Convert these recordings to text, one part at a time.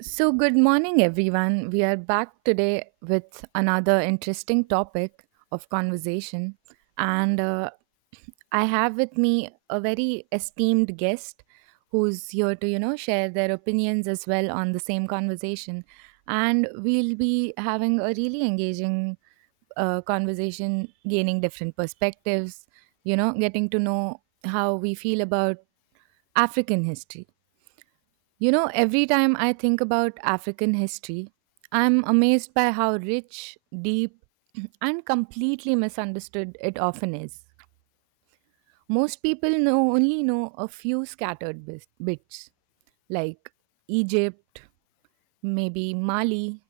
So, good morning, everyone. We are back today with another interesting topic of conversation. And I have with me a very esteemed guest who's here to, you know, share their opinions as well on the same conversation. And we'll be having a really engaging conversation, gaining different perspectives, you know, getting to know how we feel about African history. You know, every time I think about African history, I'm amazed by how rich, deep, and completely misunderstood it often is. Most people know only know a few scattered bits, like Egypt, maybe Mali,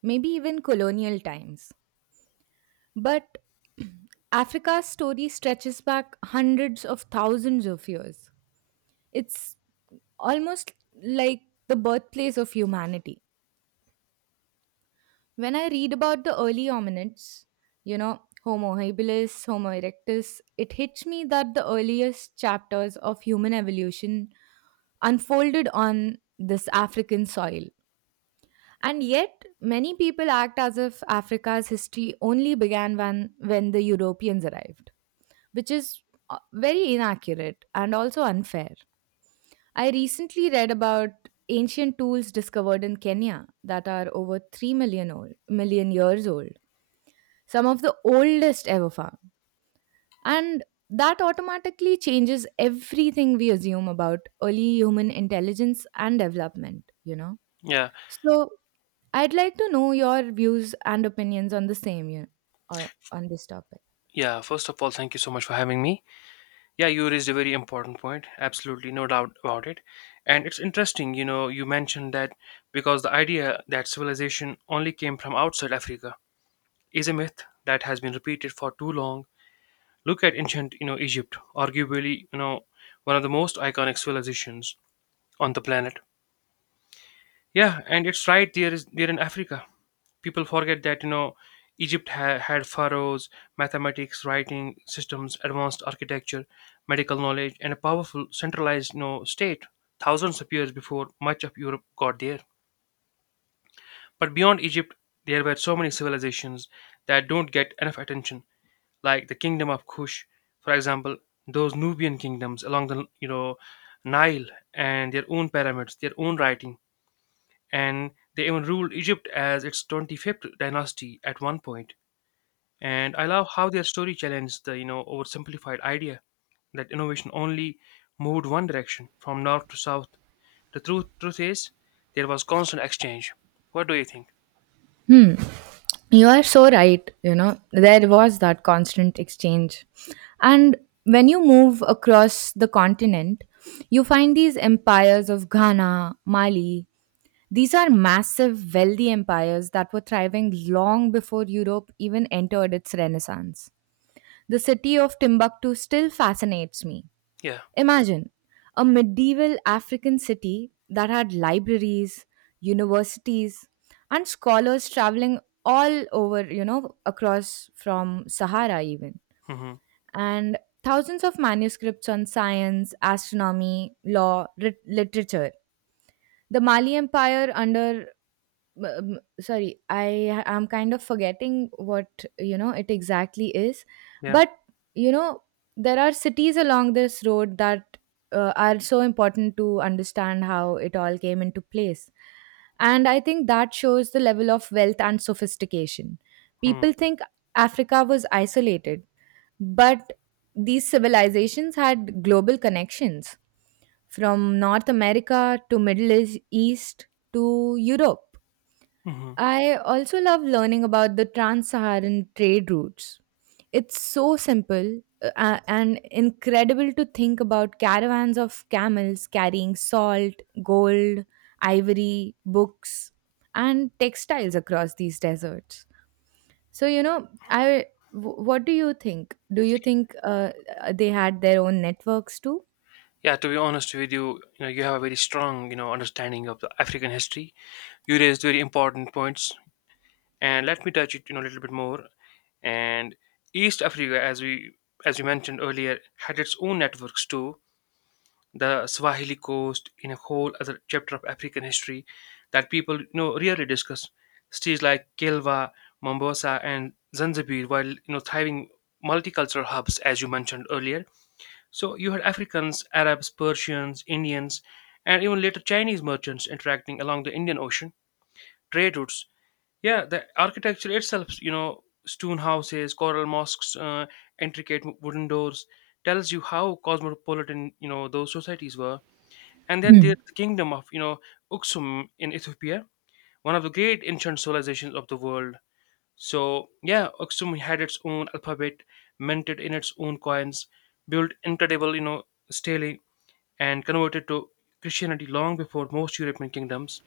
maybe even colonial times. But Africa's story stretches back hundreds of thousands of years. It's almost like the birthplace of humanity. When I read about the early hominids, you know, Homo habilis, Homo erectus, it hits me that the earliest chapters of human evolution unfolded on this African soil. And yet, many people act as if Africa's history only began when the Europeans arrived, which is very inaccurate and also unfair. I recently read about ancient tools discovered in Kenya that are over 3 million old, million years old, some of the oldest ever found. And that automatically changes everything we assume about early human intelligence and development, you know. Yeah, So, I'd like to know your views and opinions on the same, you know, on this topic. yeah. First of all, thank you so much for having me. Yeah, you raised a very important point. Absolutely, no doubt about it. And it's interesting, you know, you mentioned that, because the idea that civilization only came from outside Africa is a myth that has been repeated for too long. Look at ancient, you know, Egypt, arguably, you know, one of the most iconic civilizations on the planet. Yeah, and it's right there is there in Africa. People forget that, you know, Egypt had pharaohs, mathematics, writing systems, advanced architecture, medical knowledge, and a powerful centralized, you know, state, thousands of years before much of europe got there. But beyond egypt, there were so many civilizations that don't get enough attention, like the kingdom of kush, for example. Those nubian kingdoms along the, you know, nile, and their own pyramids, their own writing, and they even ruled egypt as its 25th dynasty at one point. And I love how their story challenged the, you know, oversimplified idea that innovation only moved one direction, from north to south. The truth is, there was constant exchange. What do you think? Hmm. You are so right. You know, there was that constant exchange. And when you move across the continent, you find these empires of Ghana, Mali. These are massive, wealthy empires that were thriving long before Europe even entered its renaissance. The city of Timbuktu still fascinates me. Yeah. Imagine a medieval African city that had libraries, universities, and scholars traveling all over, you know, across from Sahara even. hmm And thousands of manuscripts on science, astronomy, law, literature. The Mali Empire under sorry, I am kind of forgetting what, you know, it exactly is, Yeah. but you know there are cities along this road that are so important to understand how it all came into place, and I think that shows the level of wealth and sophistication. hmm People think Africa was isolated, but these civilizations had global connections from North America to East to Europe. hmm I also love learning about the Trans Saharan trade routes. It's so simple and incredible to think about caravans of camels carrying salt, gold, ivory, books, and textiles across these deserts. So, you know, What do you think? Do you think they had their own networks too? Yeah. To be honest with you, you know, you have a very strong, you know, understanding of the African history. You raised very important points, and let me touch it, you know, a little bit more. And East Africa, as we mentioned earlier, had its own networks too. The Swahili coast, in a whole other chapter of African history that people, you know, rarely discuss. Cities like Kilwa, Mombasa, and Zanzibar were, you know, thriving multicultural hubs, as you mentioned earlier. So you had Africans, Arabs, Persians, Indians, and even later Chinese merchants interacting along the Indian Ocean trade routes. Yeah, the architecture itself, you know, stone houses, coral mosques, intricate wooden doors, tells you how cosmopolitan, you know, those societies were. And then Hmm. there's the kingdom of, you know, Uksum in Ethiopia, one of the great ancient civilizations of the world. So, yeah, Uksum had its own alphabet, minted in its own coins, built incredible, you know, stele, and converted to Christianity long before most European kingdoms.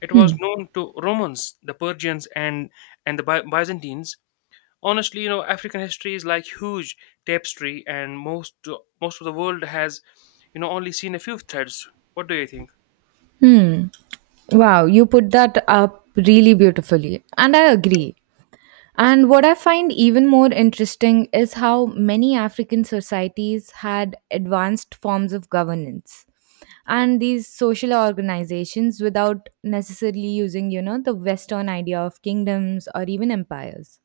It Hmm. was known to Romans, the Persians, and and the Byzantines. Honestly, you know, African history is like huge tapestry, and most of the world has, you know, only seen a few threads. What do you think? Hmm. Wow, you put that up really beautifully. And I agree. And what I find even more interesting is how many African societies had advanced forms of governance and these social organizations without necessarily using, you know, the Western idea of kingdoms or even empires.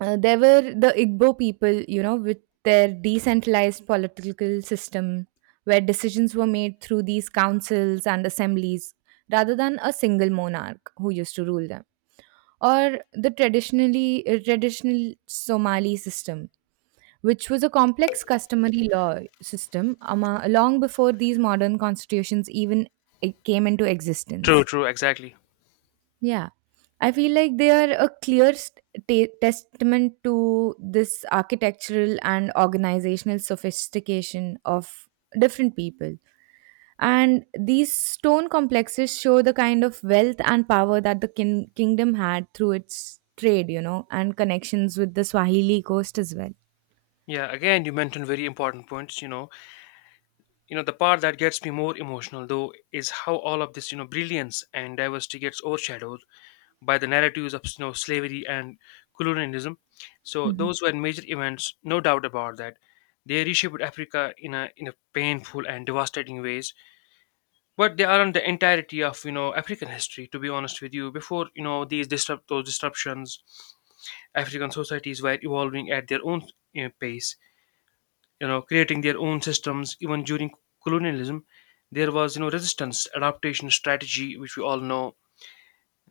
There were the Igbo people, you know, with their decentralized political system where decisions were made through these councils and assemblies rather than a single monarch who used to rule them, or the traditional Somali system, which was a complex customary law system long before these modern constitutions even came into True, existence. true, exactly. Yeah. I feel like they are a clear testament to this architectural and organizational sophistication of different people. And these stone complexes show the kind of wealth and power that the kingdom had through its trade, you know, and connections with the Swahili coast as well. Yeah, again, you mentioned very important points. You know, the part that gets me more emotional though is how all of this, you know, brilliance and diversity gets overshadowed by the narratives of, you know, slavery and colonialism. So Mhm. those were major events, no doubt about that. They reshaped Africa in a painful and devastating ways, but they aren't the entirety of, you know, African history. To be honest with you, before, you know, these disrupt those disruptions, African societies were evolving at their own, you know, pace, you know, creating their own systems. Even during colonialism, there was, you know, resistance, adaptation, strategy, which we all know.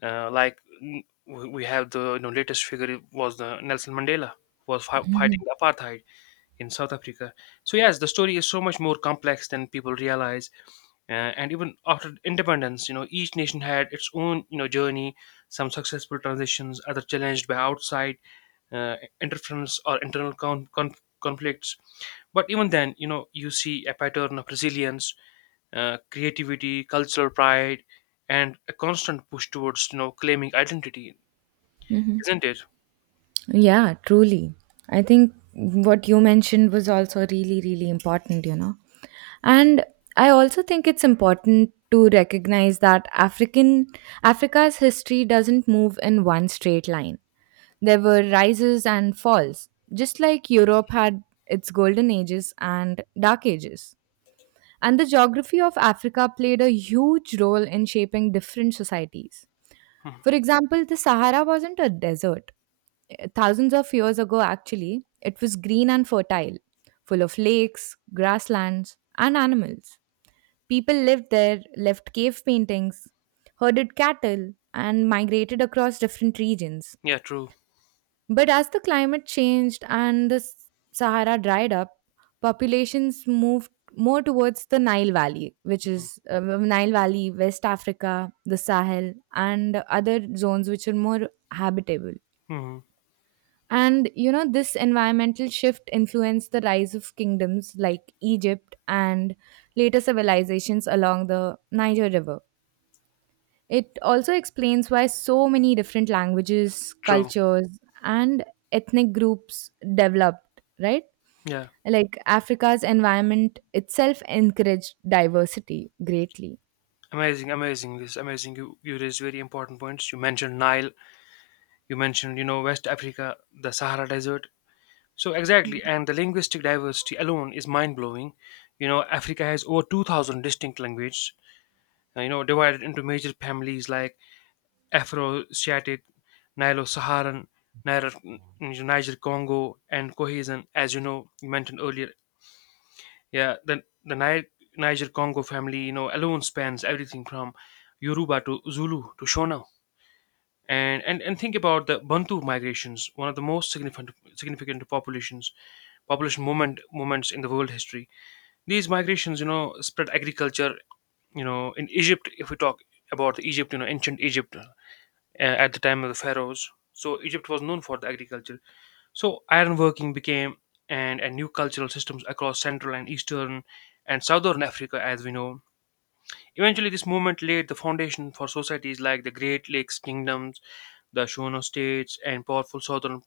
Like, we have the, you know, latest figure was the nelson mandela, who was fighting the apartheid in south africa. So yes, the story is so much more complex than people realize. And even after independence, you know, each nation had its own, you know, journey. Some successful transitions, other challenged by outside interference or internal conflicts. But even then, you know, you see a pattern of resilience, creativity, cultural pride, and a constant push towards, you know, claiming identity, isn't it? Yeah, truly. I think what you mentioned was also really, really important, you know. And I also think it's important to recognize that African Africa's history doesn't move in one straight line. There were rises and falls, just like Europe had its golden ages and dark ages. And the geography of Africa played a huge role in shaping different societies. Mhm. For example, the Sahara wasn't a desert. Thousands of years ago, actually, it was green and fertile, full of lakes, grasslands, and animals. People lived there, left cave paintings, herded cattle, and migrated across different regions. yeah true But as the climate changed and the Sahara dried up, populations moved more towards the Nile Valley, which Mhm. is Nile Valley, West Africa, the Sahel, and other zones which are more habitable. Mhm. And you know, this environmental shift influenced the rise of kingdoms like Egypt and later civilizations along the Niger River. It also explains why so many different languages, true cultures, and ethnic groups developed, right? yeah Like Africa's environment itself encouraged diversity greatly. Amazing, amazing, this amazing. You raised very important points. You mentioned nile, you mentioned, you know, west africa, the sahara desert. So exactly. And the linguistic diversity alone is mind-blowing. You know, africa has over 2000 distinct languages, you know, divided into major families like Afro-Asiatic, Nilo-Saharan, Niger, Niger Congo, and Cohesion. As you know, you mentioned earlier, yeah, the Niger Congo family, you know, alone spans everything from Yoruba to Zulu to Shona. And think about the Bantu migrations, one of the most significant population movements in the world history. These migrations, you know, spread agriculture. You know, in Egypt, if we talk about Egypt, you know, ancient Egypt, at the time of the pharaohs. So Egypt was known for the agriculture. So ironworking became and a new cultural systems across central and eastern and southern Africa, as we know. Eventually, this movement laid the foundation for societies like the Great Lakes kingdoms, the Shona states, and powerful southern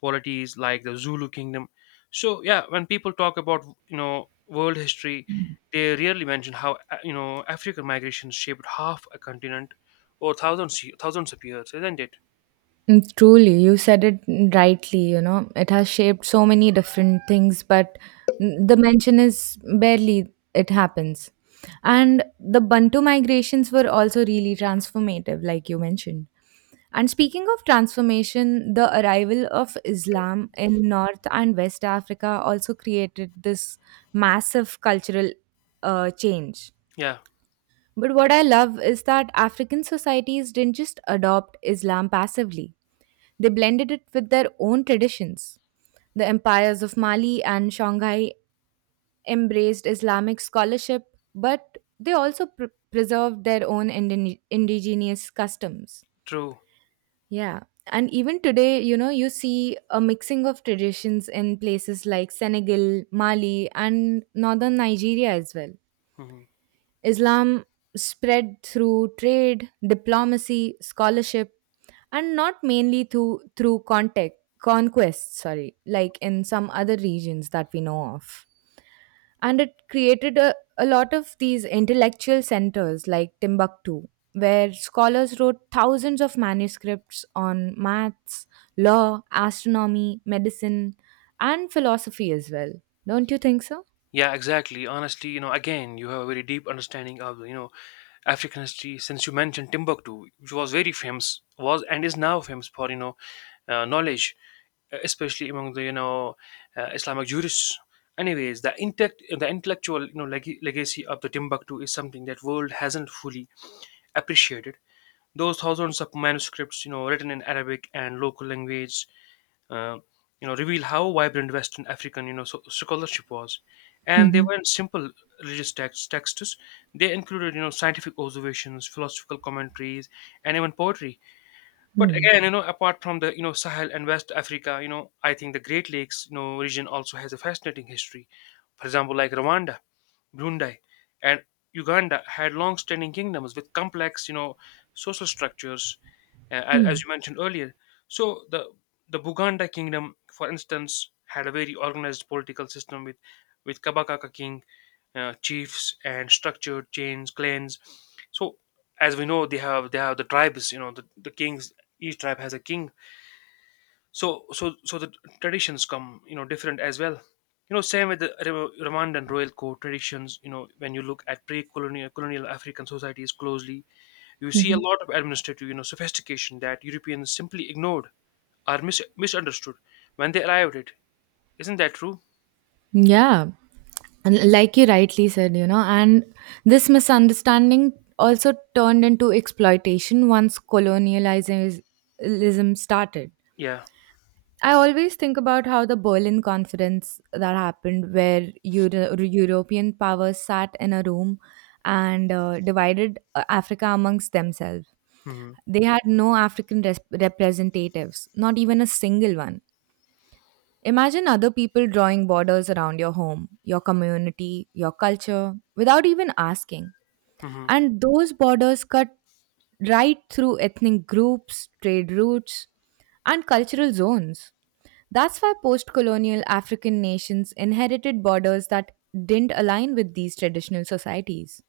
polities like the Zulu kingdom. So yeah, when people talk about, you know, world history, they rarely mention how, you know, African migration shaped half a continent or thousands of years, isn't it? Mm, truly, you said it rightly. You know, it has shaped so many different things, but mm, the mention is barely it happens. And the Bantu migrations were also really transformative, like you mentioned. And speaking of transformation, the arrival of Islam in North and West Africa also created this massive cultural change. Yeah. But what I love is that African societies didn't just adopt Islam passively, they blended it with their own traditions. The empires of Mali and Shanghai embraced Islamic scholarship, but they also preserved their own indigenous customs. True. Yeah. And even today, you know, you see a mixing of traditions in places like Senegal, Mali, and northern Nigeria as well. Mhm. Islam spread through trade, diplomacy, scholarship, and not mainly through contact, conquest, sorry, like in some other regions that we know of. And it created a lot of these intellectual centers like Timbuktu, where scholars wrote thousands of manuscripts on maths, law, astronomy, medicine, and philosophy as well. Don't you think so? Yeah, exactly. Honestly, you know, again, you have a very deep understanding of, you know, African history. Since you mentioned Timbuktu, which was very famous, was and is now famous for, you know, knowledge, especially among the, you know, Islamic jurists. Anyways, the intellectual, you know, legacy of the Timbuktu is something that world hasn't fully appreciated. Those thousands of manuscripts, you know, written in Arabic and local language, uh, you know, reveal how vibrant Western African, you know, scholarship was. And they Mm-hmm. weren't simple religious texts. They included, you know, scientific observations, philosophical commentaries, and even poetry. But Hmm. again, you know, apart from the, you know, Sahel and West Africa, you know, I think the Great Lakes, you know, region also has a fascinating history. For example, like Rwanda, Brunei, and Uganda had long-standing kingdoms with complex, you know, social structures, as you mentioned earlier. So the Buganda kingdom, for instance, had a very organized political system with Kabakaka king, chiefs, and structured chains, clans. So as we know, they have the tribes. You know, the kings. Each tribe has a king, so so the traditions come, you know, different as well. You know, same with the rwandan royal court traditions. You know, when you look at pre-colonial colonial african societies closely, you see Mm-hmm. a lot of administrative, you know, sophistication that europeans simply ignored or misunderstood when they arrived. It isn't that true? Yeah. And like you rightly said, you know, and this misunderstanding also turned into exploitation once colonialism started. yeah I always think about how the Berlin Conference that happened, where European powers sat in a room and divided Africa amongst themselves. mm-hmm. They had no African representatives, not even a single one. Imagine other people drawing borders around your home, your community, your culture, without even asking. Mm-hmm. And those borders cut right through ethnic groups, trade routes, and cultural zones. That's why post colonial African nations inherited borders that didn't align with these traditional societies.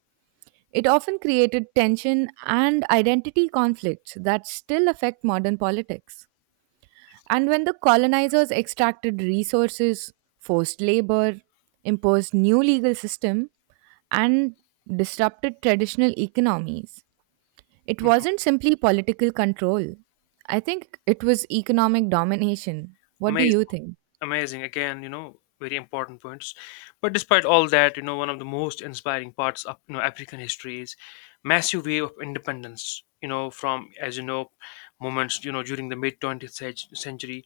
It often created tension and identity conflicts that still affect modern politics. And when the colonizers extracted resources, forced labor, imposed new legal system, and disrupted traditional economies, it Mm-hmm. wasn't simply political control. I think it was economic domination. What do you Amazing, think? amazing. Again, you know, very important points. But despite all that, you know, one of the most inspiring parts of, you know, African history is massive wave of independence. You know, from, as you know, moments, you know, during the mid twentieth century,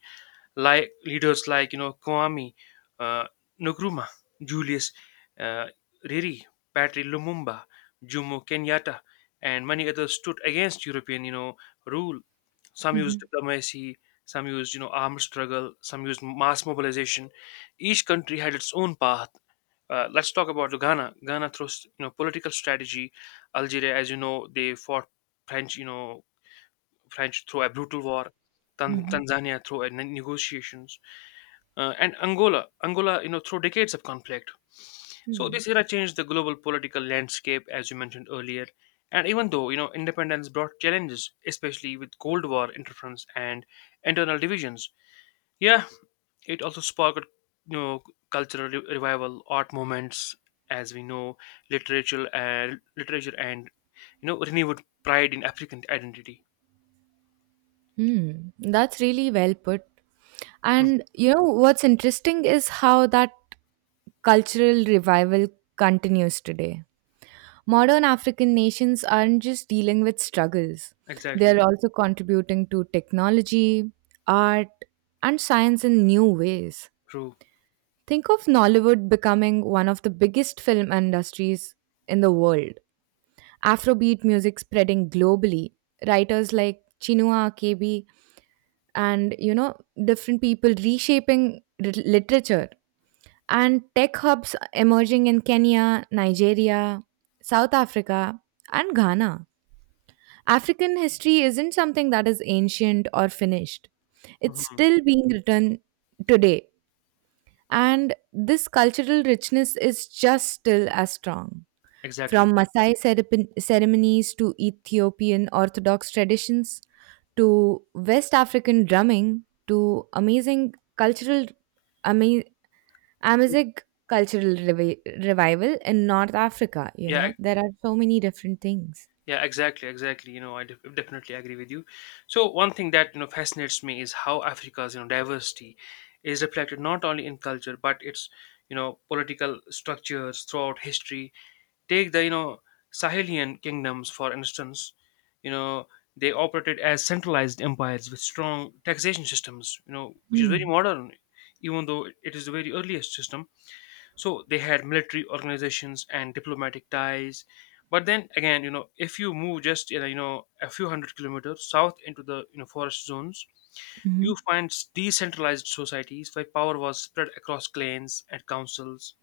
like leaders like, you know, Kwame uh, Nkrumah, Julius uh, Riri, Patrick Lumumba, Jomo Kenyatta, and many others stood against European, you know, rule. Some used Hmm. diplomacy, some used, you know, armed struggle, some used mass mobilization. Each country had its own path. Let's talk about Ghana. Ghana through, you know, political strategy. Algeria, as you know, they fought French, you know, French through a brutal war. Tan- Hmm. Tanzania through a negotiations, and Angola, you know, through decades of conflict. So Hmm. this era changed the global political landscape, as you mentioned earlier. And even though, you know, independence brought challenges, especially with Cold War interference and internal divisions, yeah, it also sparked, you know, cultural revival, art movements, as we know, literature and, you know, renewed pride in African identity. Hmm. That's really well put. Hmm, And you know what's interesting is how that cultural revival continues today. Modern African nations aren't just dealing with struggles, they're Exactly. also contributing to technology, art, and science in new ways. True. Think of Nollywood becoming one of the biggest film industries in the world, Afrobeat music spreading globally, writers like Chinua Achebe and you know different people reshaping literature, and tech hubs emerging in Kenya, Nigeria, South Africa and Ghana. African history isn't something that is ancient or finished. It's Mhm. still being written today. And this cultural richness is just still as strong. From Exactly. Maasai ceremonies to Ethiopian Orthodox traditions to West African drumming to amazing cultural, ama- Amazigh cultural revival in North Africa, you Yeah. know, ex- there are so many different things. Yeah. Exactly, exactly. You know, I definitely agree with you. So one thing that, you know, fascinates me is how Africa's, you know, diversity is reflected not only in culture but its, you know, political structures throughout history. Take the, you know, Sahelian kingdoms, for instance. You know, they operated as centralized empires with strong taxation systems, you know, which is very Hmm. modern, even though it is the very earliest system. So they had military organizations and diplomatic ties. But then again, you know, if you move just, you know, a few hundred kilometers south into the, you know, forest zones, you Mhm. find decentralized societies where power was spread across clans and councils.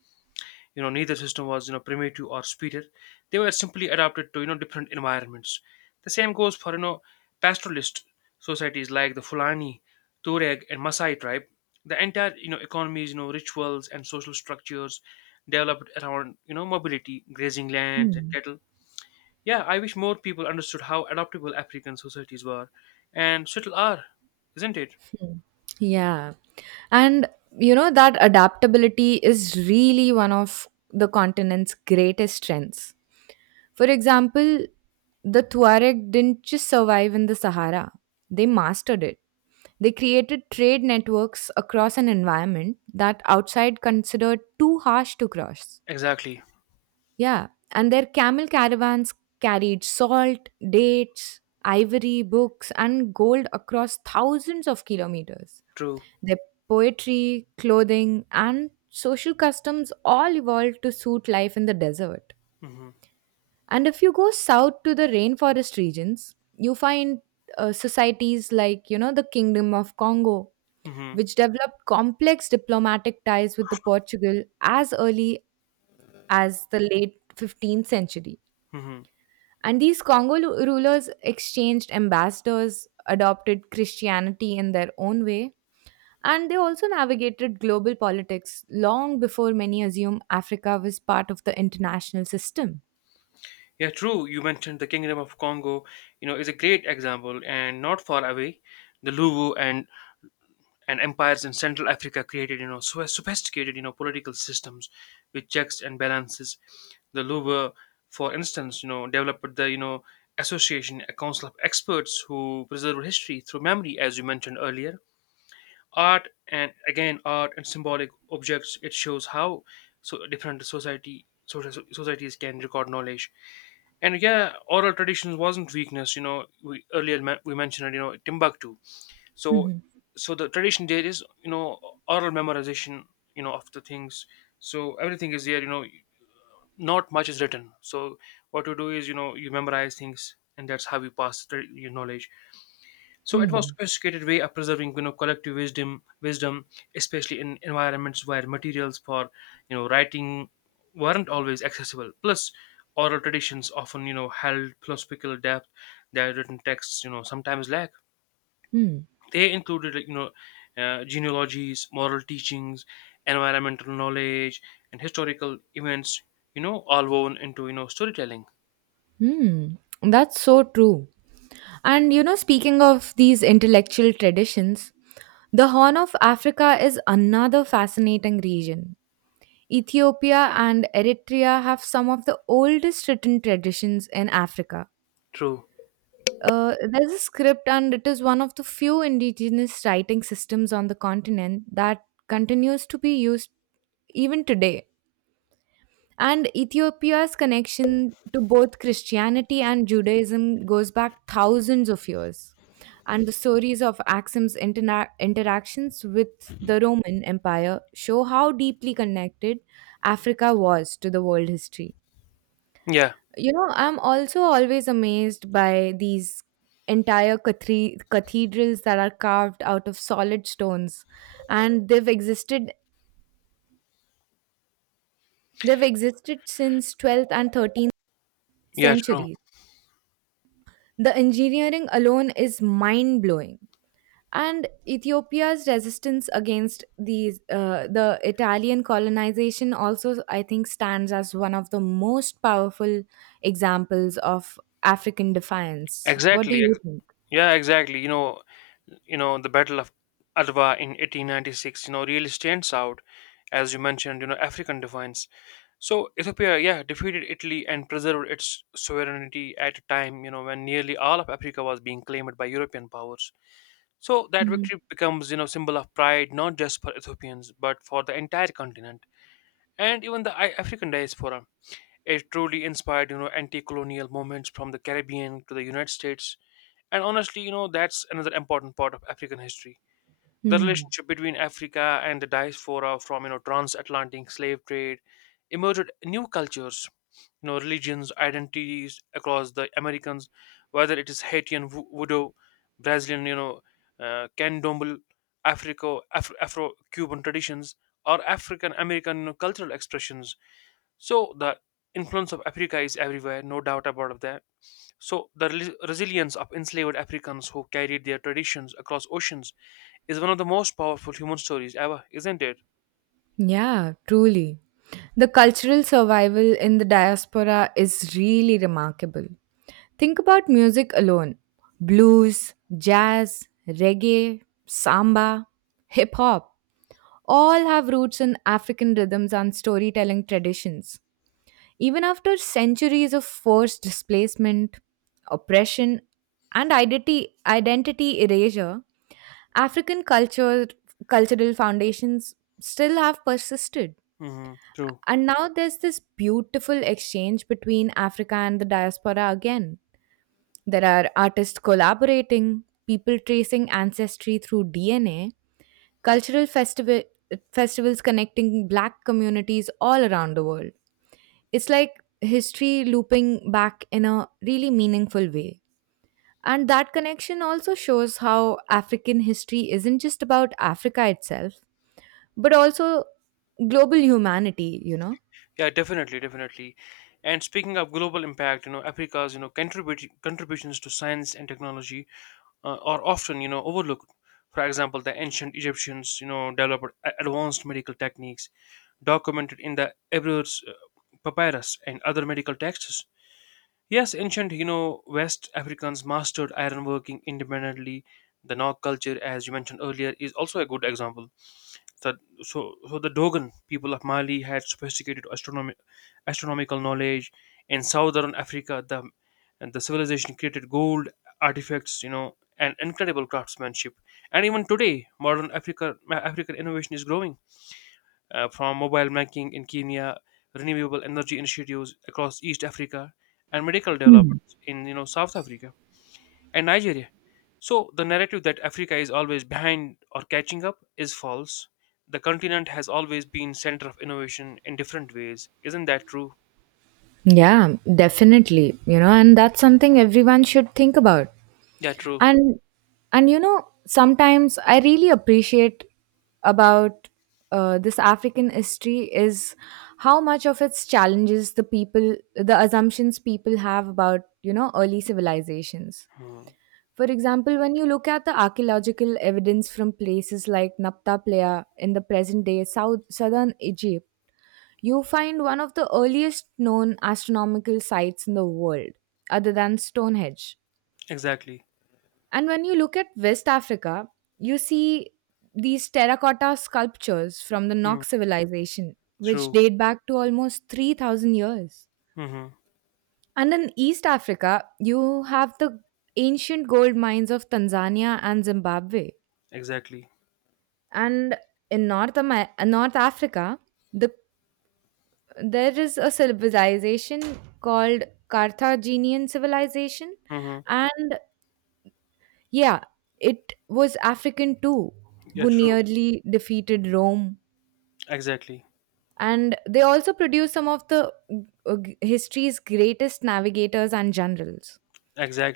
You know, neither system was, you know, primitive or superior. They were simply adapted to, you know, different environments. The same goes for, you know, pastoralist societies like the fulani, tuareg, and Maasai tribe. The entire, you know, economies, you know, rituals, and social structures developed around, you know, mobility, grazing lands, and Hmm. cattle. Yeah, I wish more people understood how adaptable african societies were, and still are, isn't it? Mm. Yeah. And you know that adaptability is really one of the continent's greatest strengths. For example, the Tuareg didn't just survive in the Sahara, they mastered it. They created trade networks across an environment that outside considered too harsh to cross. Exactly. Yeah, and their camel caravans carried salt, dates, ivory, books, and gold across thousands of kilometers. True. Their poetry, clothing, and social customs all evolved to suit life in the desert. mm-hmm. And if you go south to the rainforest regions, you find societies like, you know, the Kingdom of Congo, Mm-hmm. which developed complex diplomatic ties with the Portugal as early as the late 15th century. Mm-hmm. And these Congo rulers exchanged ambassadors, adopted Christianity in their own way, and they also navigated global politics long before many assume Africa was part of the international system. Yeah, true. You mentioned the Kingdom of Congo, is a great example, and not far away, the Luwu and empires in Central Africa created, so sophisticated, political systems with checks and balances. The Luwu, for instance, developed the, association, a council of experts who preserve history through memory, as you mentioned earlier art and again art and symbolic objects. It shows how so different society social so, societies can record knowledge. And yeah, oral traditions wasn't weakness, we mentioned it, Timbuktu. so Hmm. so the tradition there is, oral memorization, of the things. So everything is there, not much is written. So what you do is, you memorize things, and that's how you pass your knowledge. So it was Hmm. sophisticated way of preserving, collective wisdom, especially in environments where materials for, writing weren't always accessible. Plus, oral traditions often, held philosophical depth that written texts, sometimes lack. Hmm. They included, like, genealogies, moral teachings, environmental knowledge, and historical events. All woven into, storytelling. Hmm. That's so true. And you know, speaking of these intellectual traditions, the Horn of Africa is another fascinating region. Ethiopia and Eritrea have some of the oldest written traditions in Africa. True. There's a script, and it is one of the few indigenous writing systems on the continent that continues to be used even today. And Ethiopia's connection to both Christianity and Judaism goes back thousands of years. And the stories of Axum's interactions with the Roman Empire show how deeply connected Africa was to the world history. Yeah. You know, I'm also always amazed by these entire cathedrals that are carved out of solid stones, and they've existed since 12th and 13th Yeah. True. centuries. The engineering alone is mind blowing. And Ethiopia's resistance against these, the Italian colonization also, I think, stands as one of the most powerful examples of African defiance. What do Exactly. you think? Yeah. Exactly. You know the battle of Adwa in 1896 you know really stands out, as you mentioned, African defiance. So Ethiopia, yeah, defeated Italy and preserved its sovereignty at a time, when nearly all of Africa was being claimed by European powers. So that Mhm. victory becomes, symbol of pride, not just for Ethiopians but for the entire continent, and even the African diaspora. It truly inspired, anti-colonial movements from the Caribbean to the United States. And honestly, that's another important part of African history, the Mhm. relationship between Africa and the diaspora. From, transatlantic slave trade emerged new cultures, religions, identities across the Americans, whether it is Haitian voodoo, Brazilian, candomblé, Afro-Cuban traditions, or African American, cultural expressions. So the influence of Africa is everywhere, no doubt about that. So the resilience of enslaved Africans who carried their traditions across oceans is one of the most powerful human stories ever, isn't it? Yeah, truly. The cultural survival in the diaspora is really remarkable. Think about music alone, blues, jazz, reggae, samba, hip hop, all have roots in African rhythms and storytelling traditions. Even after centuries of forced displacement, oppression, and identity erasure, African culture, cultural foundations still have persisted. Hmm. True. And now there's this beautiful exchange between Africa and the diaspora again. There are artists collaborating, people tracing ancestry through DNA, cultural festival festivals connecting black communities all around the world. It's like history looping back in a really meaningful way. And that connection also shows how African history isn't just about Africa itself, but also global humanity, you know? Yeah, definitely. And speaking of global impact, Africa's you know contribute contributions to science and technology are often, overlooked. For example, the ancient Egyptians, developed advanced medical techniques documented in the Ebers, papyrus and other medical texts. Yes, ancient, West Africans mastered iron working independently. The Nok culture, as you mentioned earlier, is also a good example. That so so the Dogon people of Mali had sophisticated astronomical knowledge. In southern Africa, the civilization created gold artifacts, and incredible craftsmanship. And even today, modern African innovation is growing, from mobile banking in Kenya, renewable energy initiatives across East Africa, and medical developments in, South Africa and Nigeria. So, the narrative that Africa is always behind or catching up is false. The continent has always been center of innovation in different ways. Isn't that true? Yeah, definitely. You know, and that's something everyone should think about. Yeah, true. And you know sometimes I really appreciate about this African history is how much of its challenges the people, the assumptions people have about, you know, early civilizations. Hmm. For example, when you look at the archaeological evidence from places like Napta Playa in the present day southern Egypt, you find one of the earliest known astronomical sites in the world, other than Stonehenge. Exactly. And when you look at West Africa, you see these terracotta sculptures from the Nok Hmm. civilization, which True. date back to almost 3,000 years. Hmm. And in East Africa, you have the ancient gold mines of Tanzania and Zimbabwe. Exactly. And in North, North Africa, the, there is a civilization called Carthaginian civilization, Hmm. and yeah, it was African too, Yeah, who true. nearly defeated Rome. Exactly. And they also produced some of the history's greatest navigators and generals.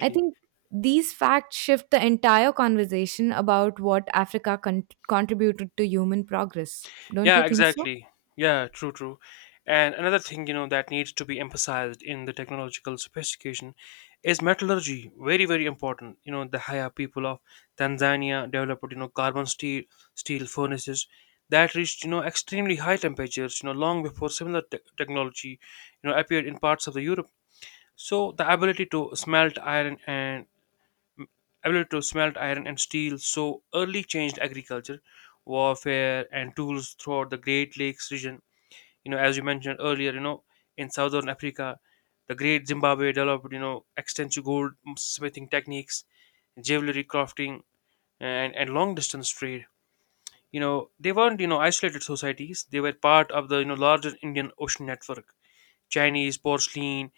I think these facts shift the entire conversation about what Africa contributed to human progress. Don't you Yeah, think so? exactly. Yeah, true. And another thing, that needs to be emphasized in the technological sophistication is metallurgy. Very important. You know, the higher people of Tanzania developed, carbon steel furnaces that reached, extremely high temperatures, long before similar technology, appeared in parts of the Europe. So the ability to smelt iron and ability to smelt iron and steel so early changed agriculture, warfare, and tools throughout the Great Lakes region. You know, as you mentioned earlier, in southern Africa, the Great Zimbabwe developed, extensive gold smithing techniques, jewelry crafting, and long distance trade. You know, they weren't, isolated societies. They were part of the, larger Indian Ocean network. Chinese porcelain,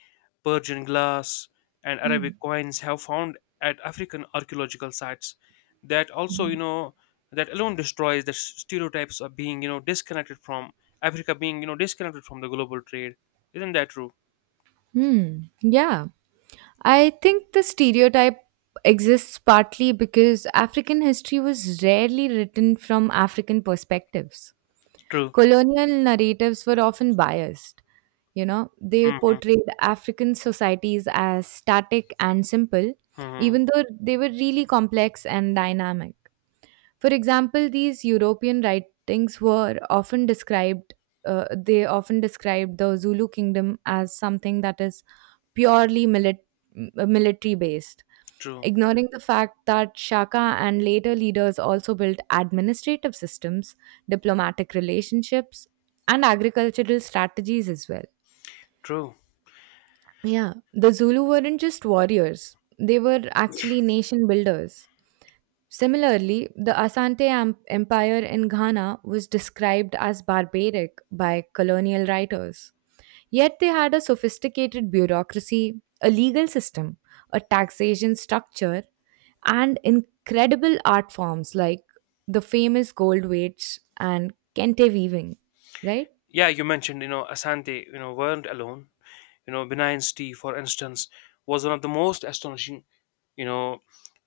Persian glass, and Arabic Hmm. coins have found at African archaeological sites. That also, that alone destroys the stereotypes of being, disconnected from being, disconnected from the global trade. Isn't that true? Hmm. Yeah. I think the stereotype exists partly because African history was rarely written from African perspectives. True. Colonial narratives were often biased. You know, they Hmm. portrayed African societies as static and simple, Hmm. even though they were really complex and dynamic. For example, these European writings were often described. They often described the Zulu kingdom as something that is purely military based, True. ignoring the fact that Shaka and later leaders also built administrative systems, diplomatic relationships, and agricultural strategies as well. True. Yeah, the Zulu weren't just warriors, they were actually nation builders. Similarly, the Empire in Ghana was described as barbaric by colonial writers. Yet they had a sophisticated bureaucracy, a legal system, a taxation structure, and incredible art forms like the famous gold weights and kente weaving, right? Yeah, you mentioned, Asante, weren't alone. You know, benign tea, for instance, was one of the most astonishing, you know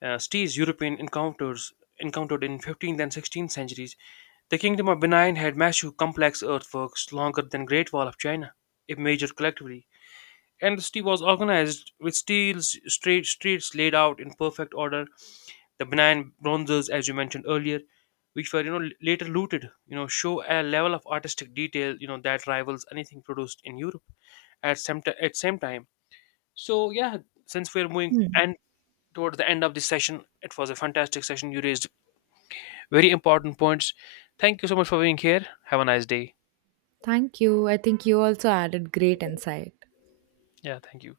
stees European encounters encountered in 15th and 16th centuries. The Kingdom of Benin had massive complex earthworks longer than Great Wall of China, if measured collectively, and the city was organized with steel straight streets laid out in perfect order. The Benin bronzes, as you mentioned earlier, which were, later looted, show a level of artistic detail, that rivals anything produced in Europe at at same time. So yeah, since we're moving Hmm. and towards the end of this session, it was a fantastic session. You raised very important points. Thank you so much for being here. Have a nice day. Thank you. I think you also added great insight. Yeah, thank you.